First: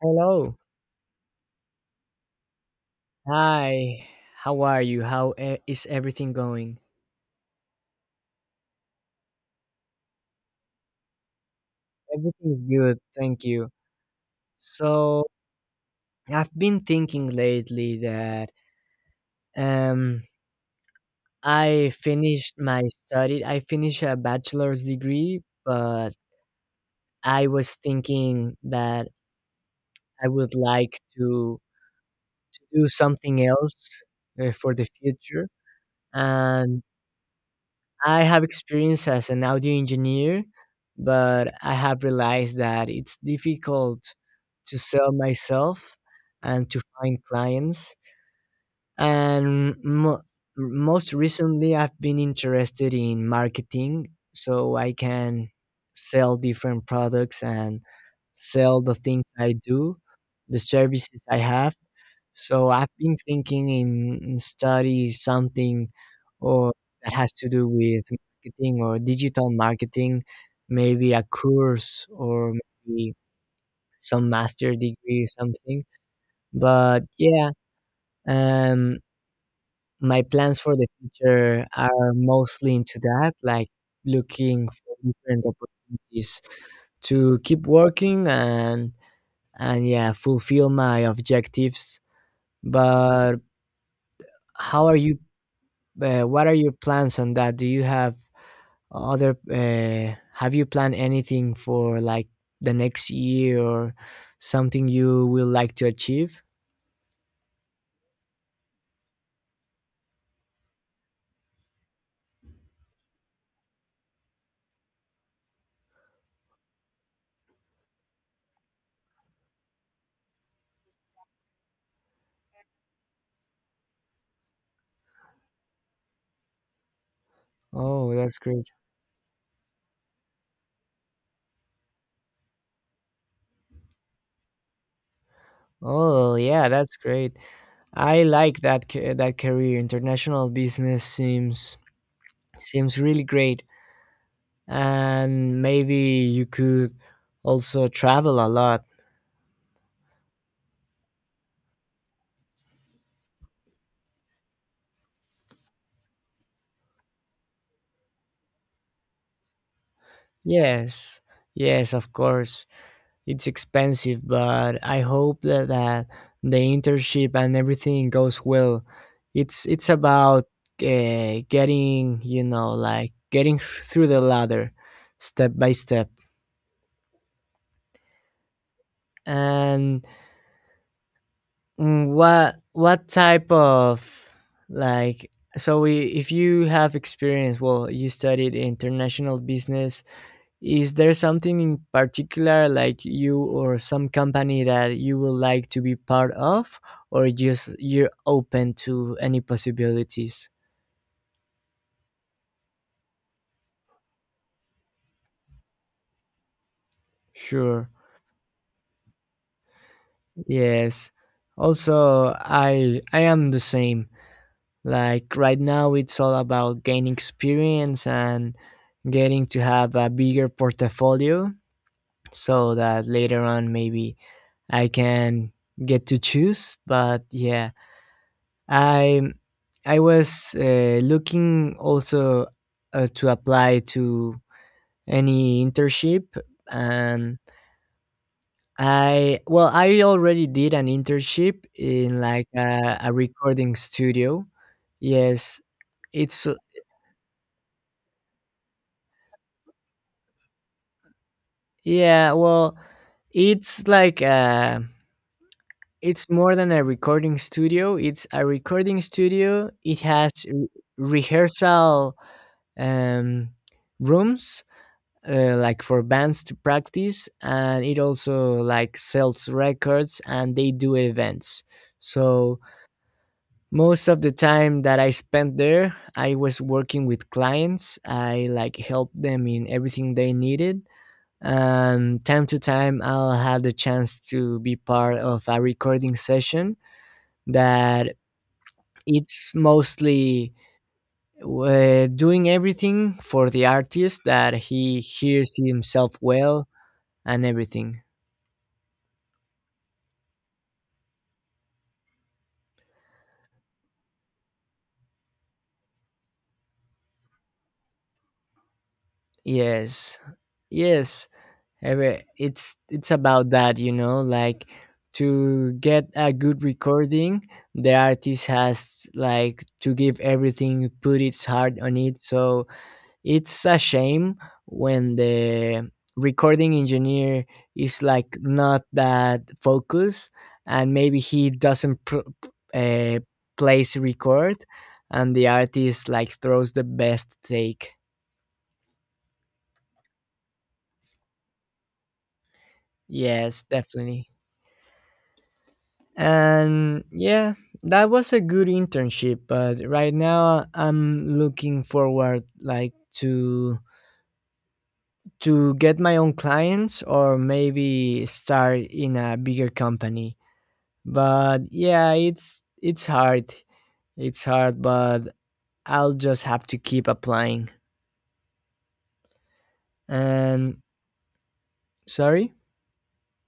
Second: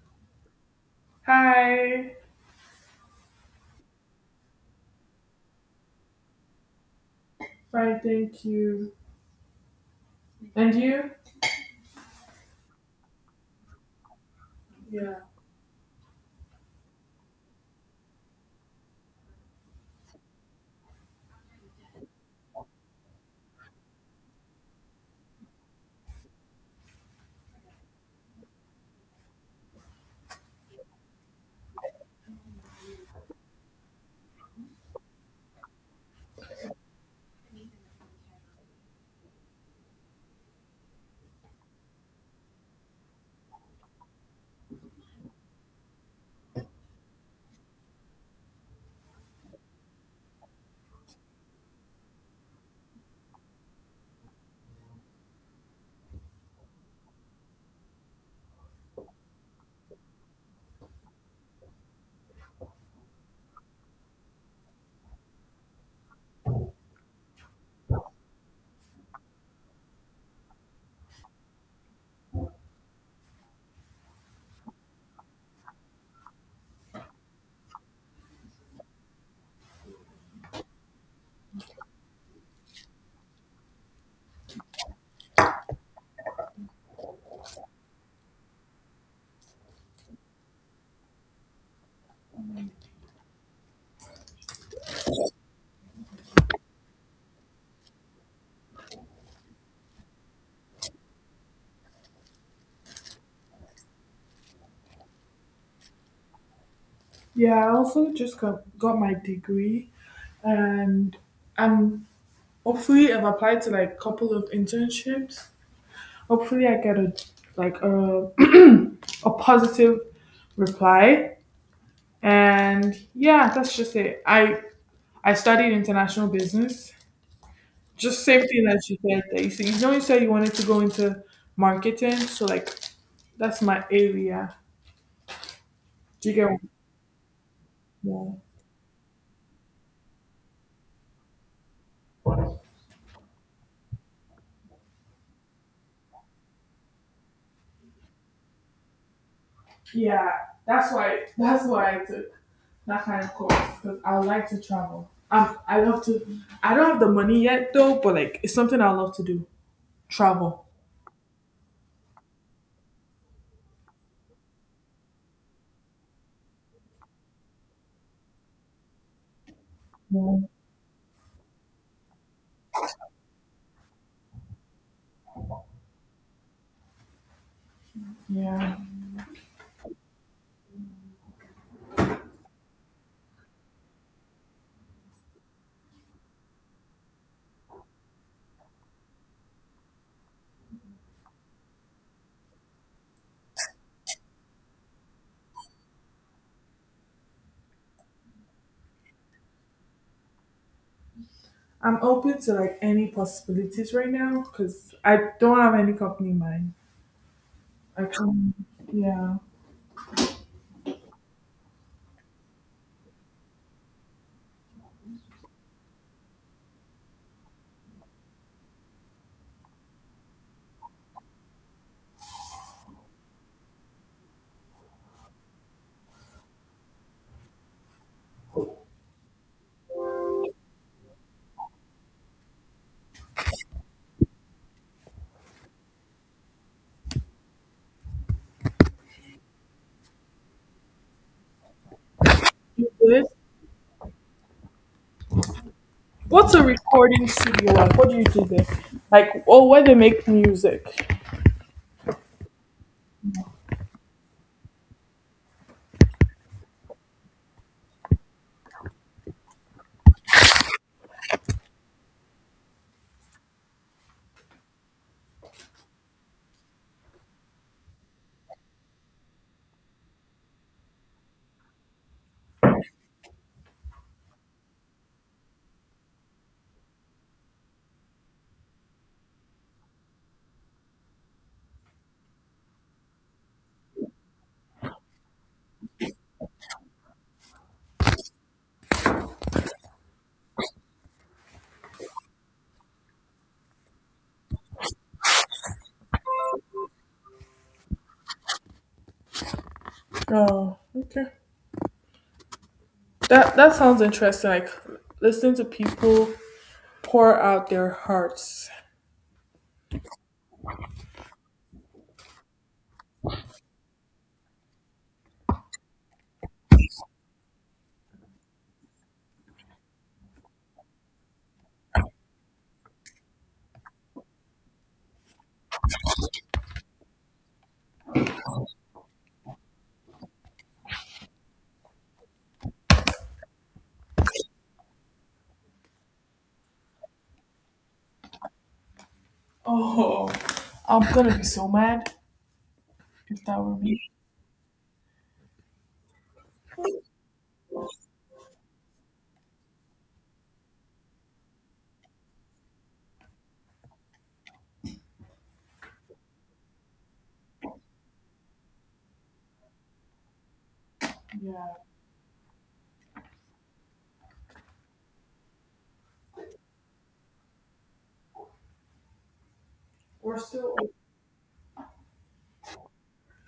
Hello. Hi, Hi. How are you? Is everything going? fine, thank you. And you? Everything is good, thank you. Yeah, So, I've been thinking lately that um I finished my study. I finished a bachelor's degree, but I was thinking that I would like to do something else for the future. And I have experience as an audio engineer, but I have realized that it's difficult to sell myself and to find clients. And most recently, I've been interested in marketing so I can sell different products and sell the things I do, the services I have. So I've been thinking in study something or that has to do with marketing or digital marketing, maybe a course or maybe some master degree or something. But yeah, um, my plans for the future are mostly into that, like looking for different opportunities to keep working and yeah, fulfill my objectives. But how are you? What are your plans on that? Do you have other? Have you planned anything for like the next year or something you will like to achieve? yeah. I also just got my degree, and I'm hopefully I've applied to like couple of internships. Hopefully, I get a like a a positive reply, and yeah, that's just it. I studied international business. Oh, Just that's same thing great. that you said. That you said you said you wanted to go into marketing, so like that's my area. Do Oh, you get? yeah, that's great. I What? like Yeah. that that career. International business seems really great, and maybe you could also travel a lot. Yeah, that's why. That's why I took that kind of course because I like to travel. I love to. I don't have the money yet though, but like it's something I love to do. Travel. Yes, yes, of course. It's expensive, but I hope that the internship and everything goes well. It's about Yeah. Getting like getting through the ladder, step by step. Yeah. And what type of, like, if you have experience, well, you studied international business. Is there something in particular, like you or some company that you would like to be part of, or just you're open to any possibilities? I'm open to like any possibilities right now because I don't have any company in mind. Sure. I can, yeah. Yes. Also, I am the same. Like right now, it's all about gaining experience and getting to have a bigger portfolio, so that later on maybe I can get to choose. But yeah, I I was looking also to apply to any internship, and I well, I already did an internship in like You a good? recording studio. Yes, it's What's a recording studio like? What do you do there? Like, oh, where they make music? yeah. Well, it's like it's more than a recording studio. It's a recording studio. It has rehearsal um rooms, like for bands to practice, and it also like sells records and they do events. So most of the time that I spent there, I was working with clients. I like helped them in everything they needed, and time to time I'll have the chance to be part of a recording session that it's mostly, doing everything for the artist, that he hears himself well and everything. Oh, okay. That that sounds interesting. Like listening to people pour out their hearts. Yes. Yes. It's about that, like to get a good recording. The artist has like to give everything, put its heart on it. So it's a shame when the recording engineer is like not that focused and maybe he doesn't uh, place record and the artist like throws the best take. Oh, I'm gonna be so mad if that Yes, were me. definitely. And yeah, that was a good internship, but right now I'm looking forward like to get my own clients or maybe start in a bigger company. But Yeah, yeah, it's hard. It's hard, but I'll just have to keep applying. we're still. And, Open. sorry?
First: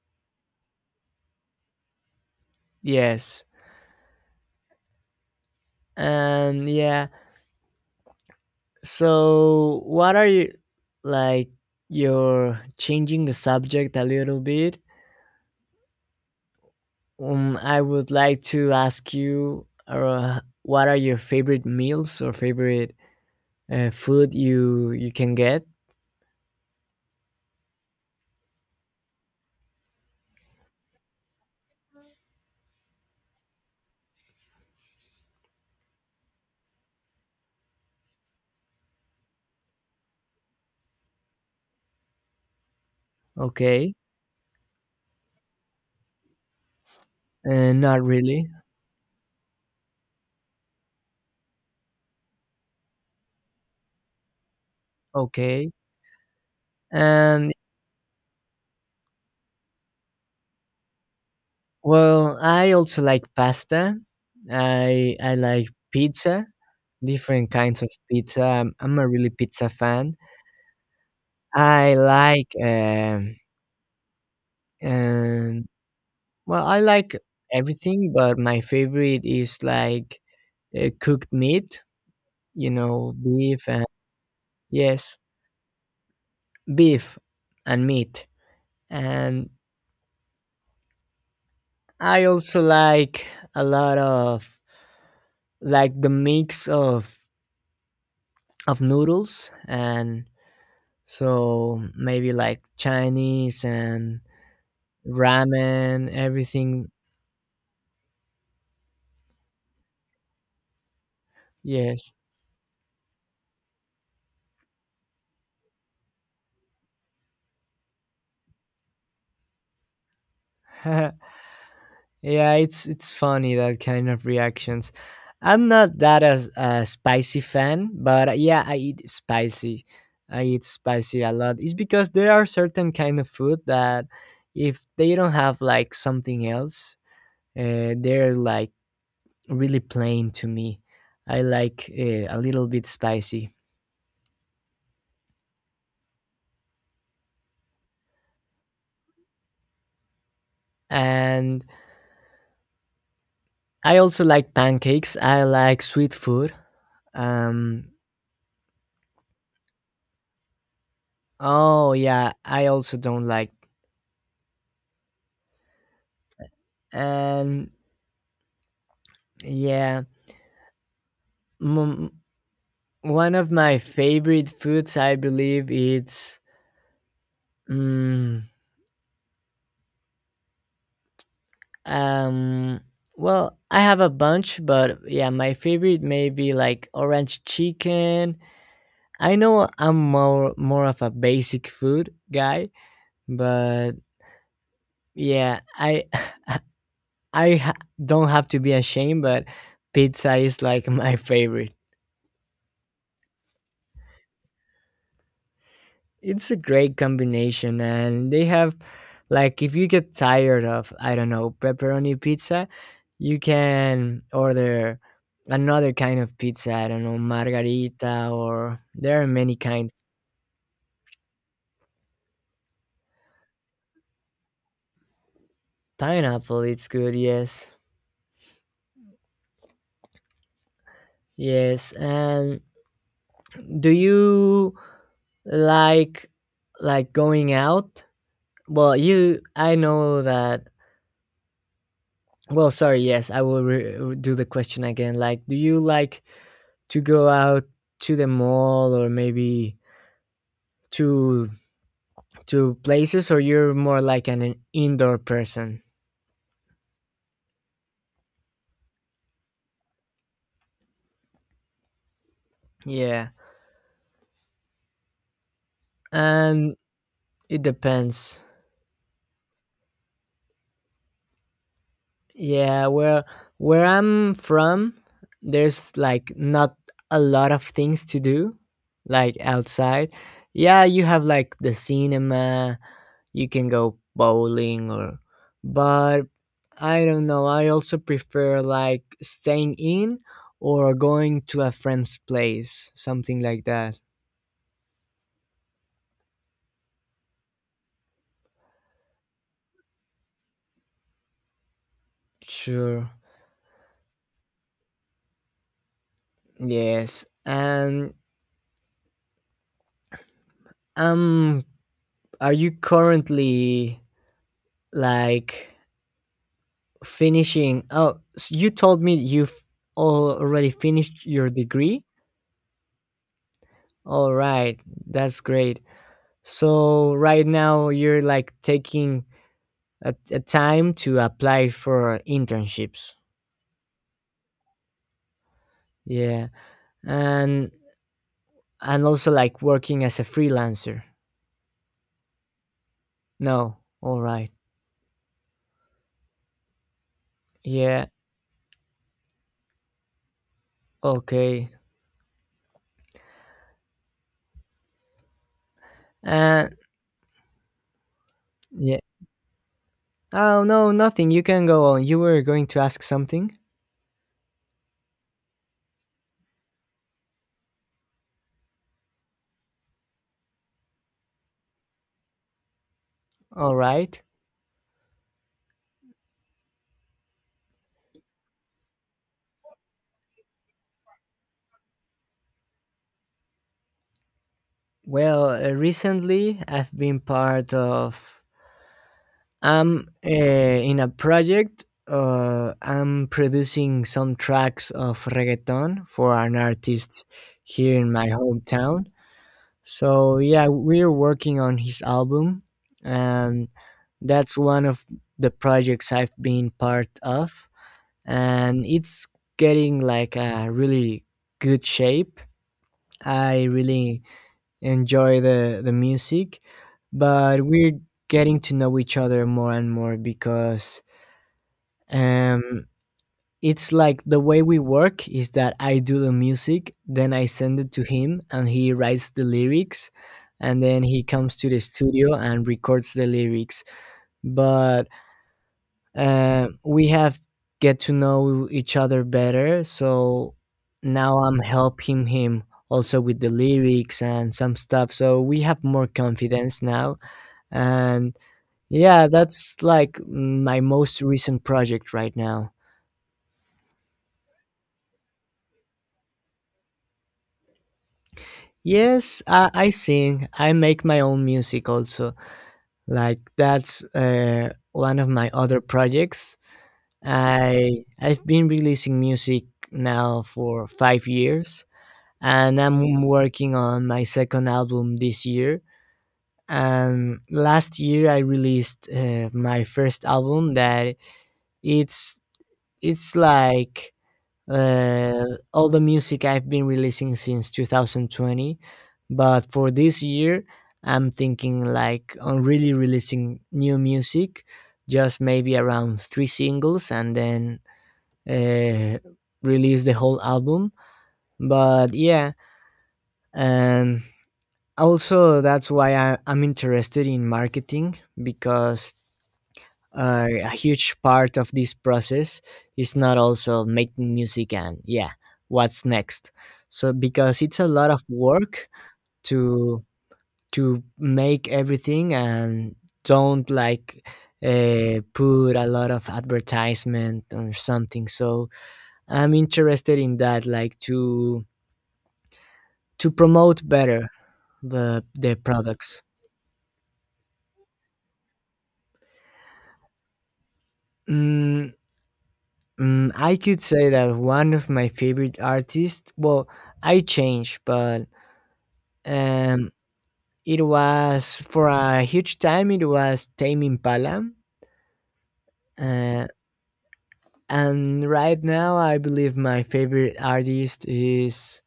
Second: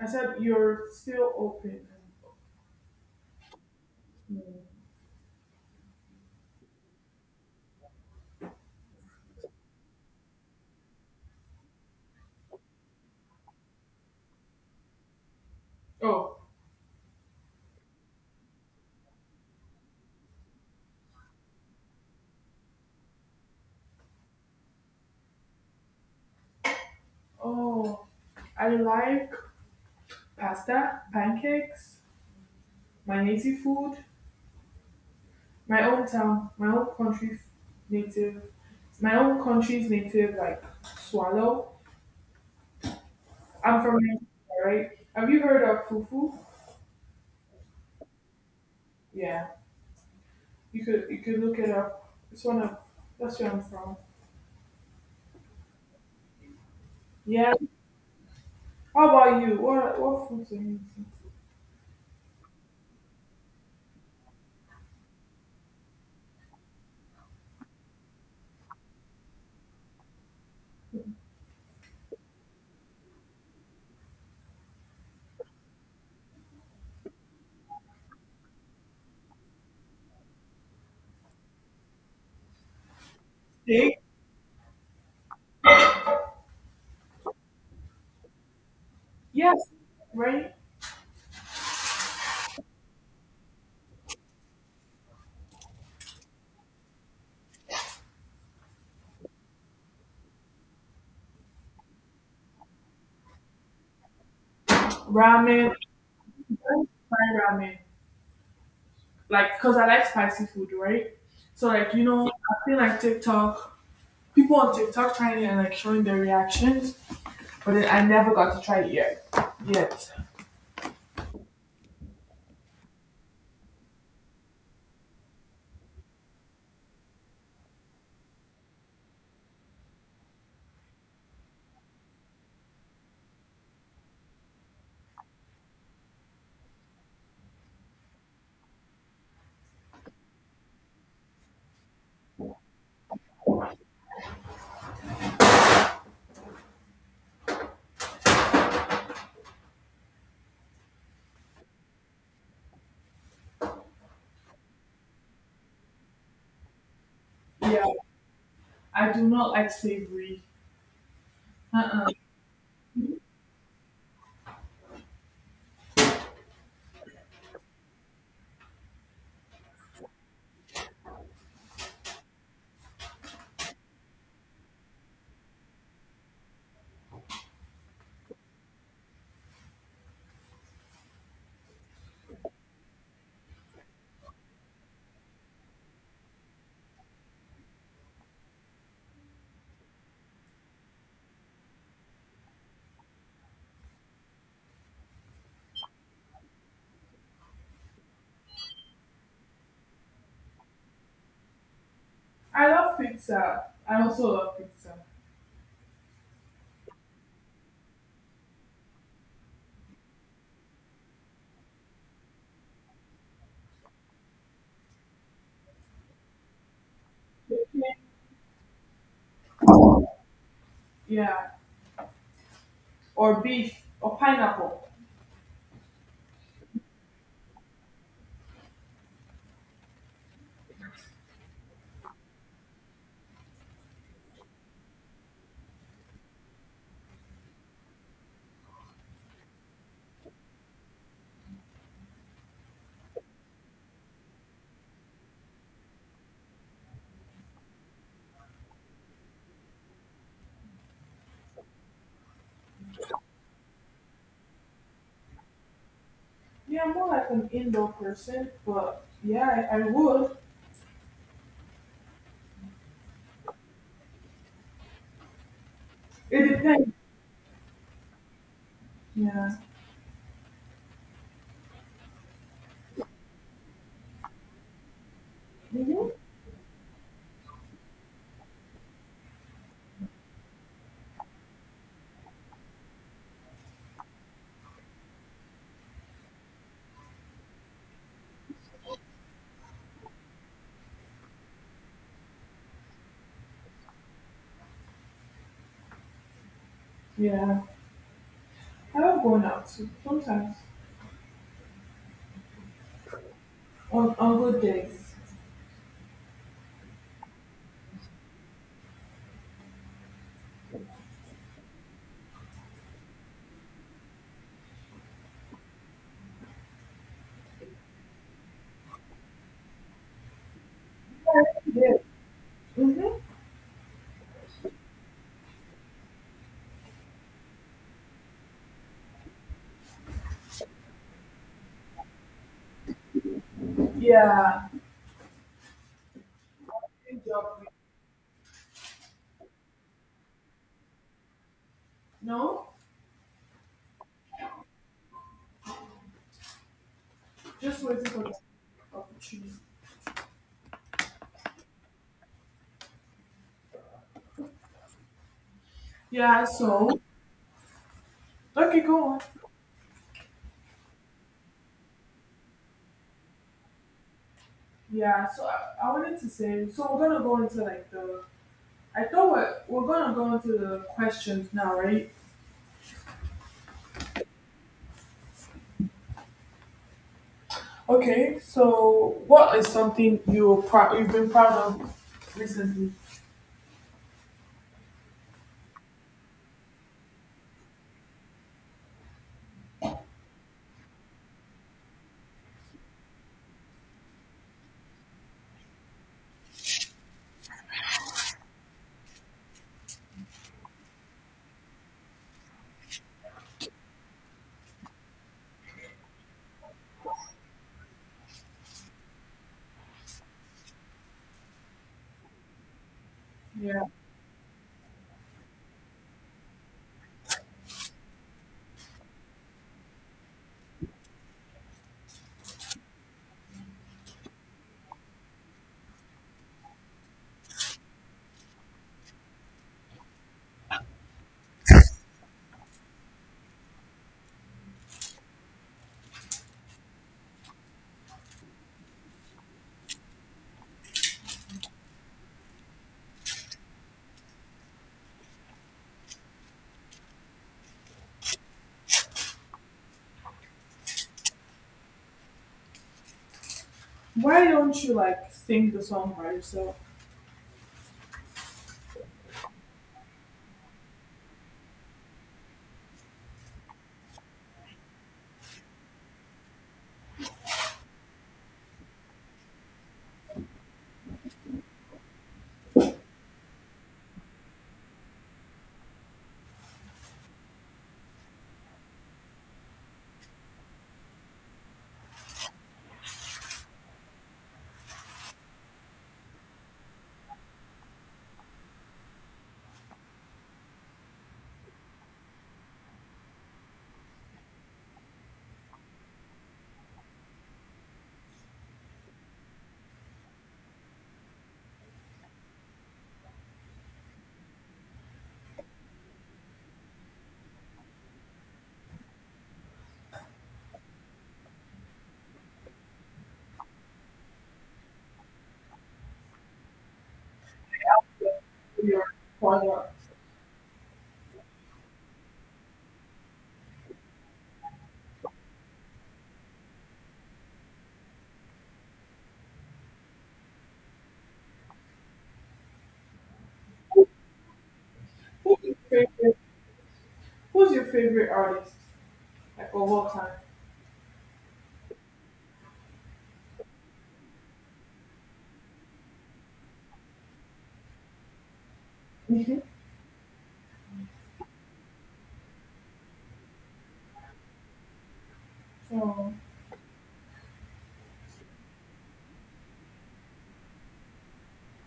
I said you're still open. Yes. Mm. And yeah, so what are you, like, you're changing the subject a little bit. Oh, I would like to ask you, what are your favorite meals or favorite food you can get? oh, I like pasta, pancakes, my native food, my own town, my own country, native, my own country's native like swallow. I'm Okay, from Nigeria, right? Have you heard of fufu? Not really. Yeah, you could look it up. It's one of that's where I'm from. Okay, and Yeah. How about you? What food do you eat? well, I also like pasta. I like pizza, different kinds of pizza. I'm a really pizza fan. I like um, well, I like everything, but my favorite is like cooked meat. Beef and, Steak? yes, beef and meat. And Yes. Right? I also like a lot of, like, the mix of noodles, and so maybe like Chinese and Ramen. I ramen, everything. like Thai ramen. Like, cause I like spicy food, right? So like, you Yes. know, I've seen like TikTok, people on TikTok trying it and like showing their reactions, but then I never got to try it yet. Yet. Yeah, it's funny that kind of reactions. I'm not that as a spicy fan, but yeah, I eat spicy. I eat spicy a lot. It's because there are certain kind of food that if they don't have like something else, they're like really plain to me. I like a little bit spicy. And I also like pancakes. I like sweet food. Yeah. Um I do not like savory. oh Uh-uh. yeah, I also don't like, and, yeah. Mm, One of my favorite foods, I believe, it's mm, um. Well, I have a bunch, but yeah, my favorite may be like orange chicken. I know I'm more of a basic food guy, but yeah, I I ha- don't have to be ashamed, but pizza is like my favorite. I love pizza. I also love pizza. It's a great combination, and they have, like, if you get tired of, I don't know, pepperoni pizza, you can order another kind of pizza. I don't know, margarita, or there are many kinds. Yeah. Or beef or pineapple. Pineapple, it's good. Yes, yes. And do you like like going out? Well, you I know that. Well, sorry. Yes, I will do the question again. Like, do you like to go out to the mall or maybe to to places, or you're more like an indoor person? Yeah, I'm more like an indoor person, but yeah, I would. Yeah, It and depends. it depends. Yeah, Yeah, where I'm from there's hmm like not a lot of things to do, like outside. Yeah, you have like the cinema. You can go bowling, or, but I don't know. I also prefer like staying in or going to a friend's place, something like that. yeah. I love going out too, sometimes Sure. On good days. Yes. And um are you currently, like, finishing, oh, s you told me you've already finished your Yeah. degree? Mm-hmm. All right. That's great. So right now you're like taking a time to apply for internships. Yeah. Yeah, Good job. and and also like working as a freelancer. No, No, all right. just waiting Yeah, for the opportunity. okay. Yeah. Uh, So okay, yeah. go on. Oh no, nothing. You can go on. You were going to ask something. Yeah. So I wanted to say. So we're gonna go into like the. I thought we're gonna go into the questions now, right? All right. Okay, so what is something you're proud you've been proud of recently? Well, recently I've been part of. I'm in a project. I'm producing some tracks of reggaeton for an artist here in my hometown. So yeah, we're working on his album, and that's one of the projects I've been part of, and it's getting like a really good shape. I Yeah. really enjoy the music, but we're getting to know each other more and more, because um it's like the way we work is that I do the music, then I send it to him, and he writes the lyrics, and then he comes to the studio and records the lyrics. But we have get to know each other better, so now I'm helping him also with the lyrics and some stuff. So we have more confidence now, and yeah, that's like my most recent project right now. Why don't you like sing the song by yourself? Yes, I sing. I make my own music also. Like that's one of my other projects. I've been releasing music now for 5 years, and I'm working on my second album this year. And last year I released my first album, that it's it's like uh, all the music I've been releasing since 2020. But for this year, I'm thinking like on really releasing new music, just maybe around three singles, and then uh, release the whole album. But yeah, and also that's why I'm interested in marketing, because a huge part of this process is not also making music and yeah, what's next. So because it's a lot of With work your choir? to to make everything and don't like put a lot of advertisement or something, so I'm interested in that, like to promote better the Who's your products. favorite who's your favorite artist? Like of all time? mm, I could say that one of my favorite artists, well, I changed, but Mm-hmm. um, it was for a huge time, it was Tame Impala. So Uh, and right now, I believe my favorite artist is,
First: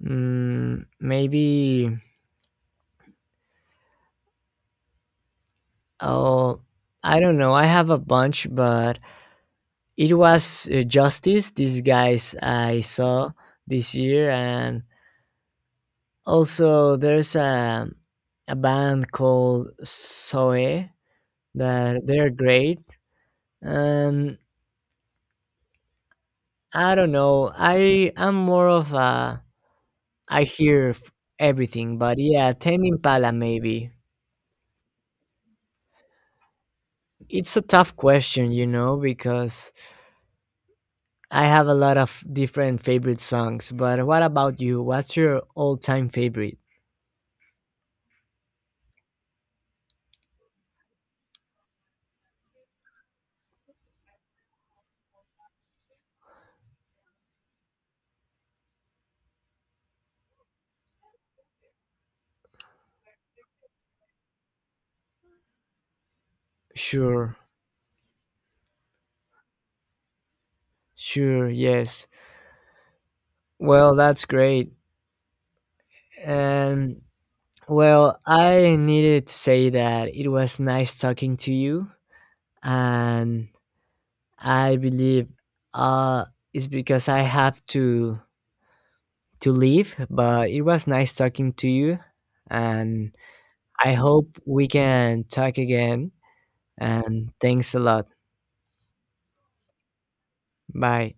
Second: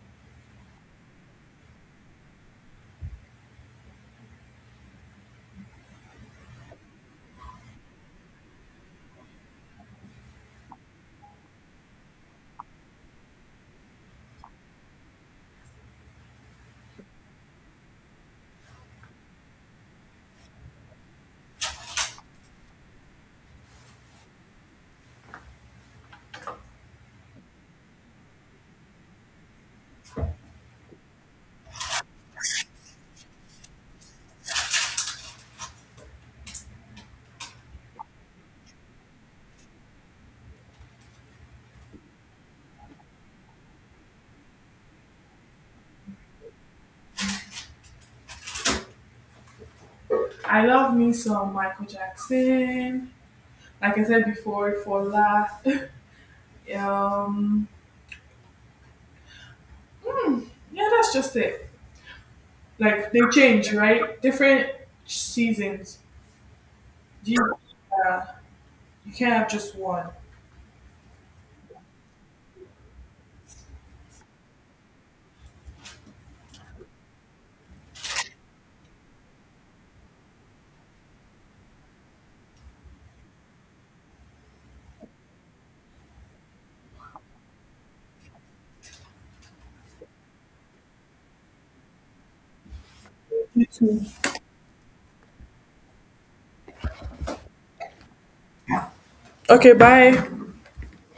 maybe, oh, I don't know, I have a bunch, but it was Justice, these guys I saw this year. And also, there's a band called Soe that they're great, and I don't know. I'm more of a — I hear everything, but yeah, Tame Impala maybe. It's a tough question, because I have a lot of different favorite songs. But what about you? What's your all-time favorite? I love me some Michael Jackson. Like I said before, for last um mm, yeah, that's just it. Like they change, right? Different seasons. Do Sure, you, uh, you can't have just one. sure, yes. Well, that's great. And, well, I needed to say that it was nice talking to you, and I believe uh, it's because I have to leave. But it was nice talking to you, and You I too. hope we can talk again. And thanks a lot. Okay, bye. Bye.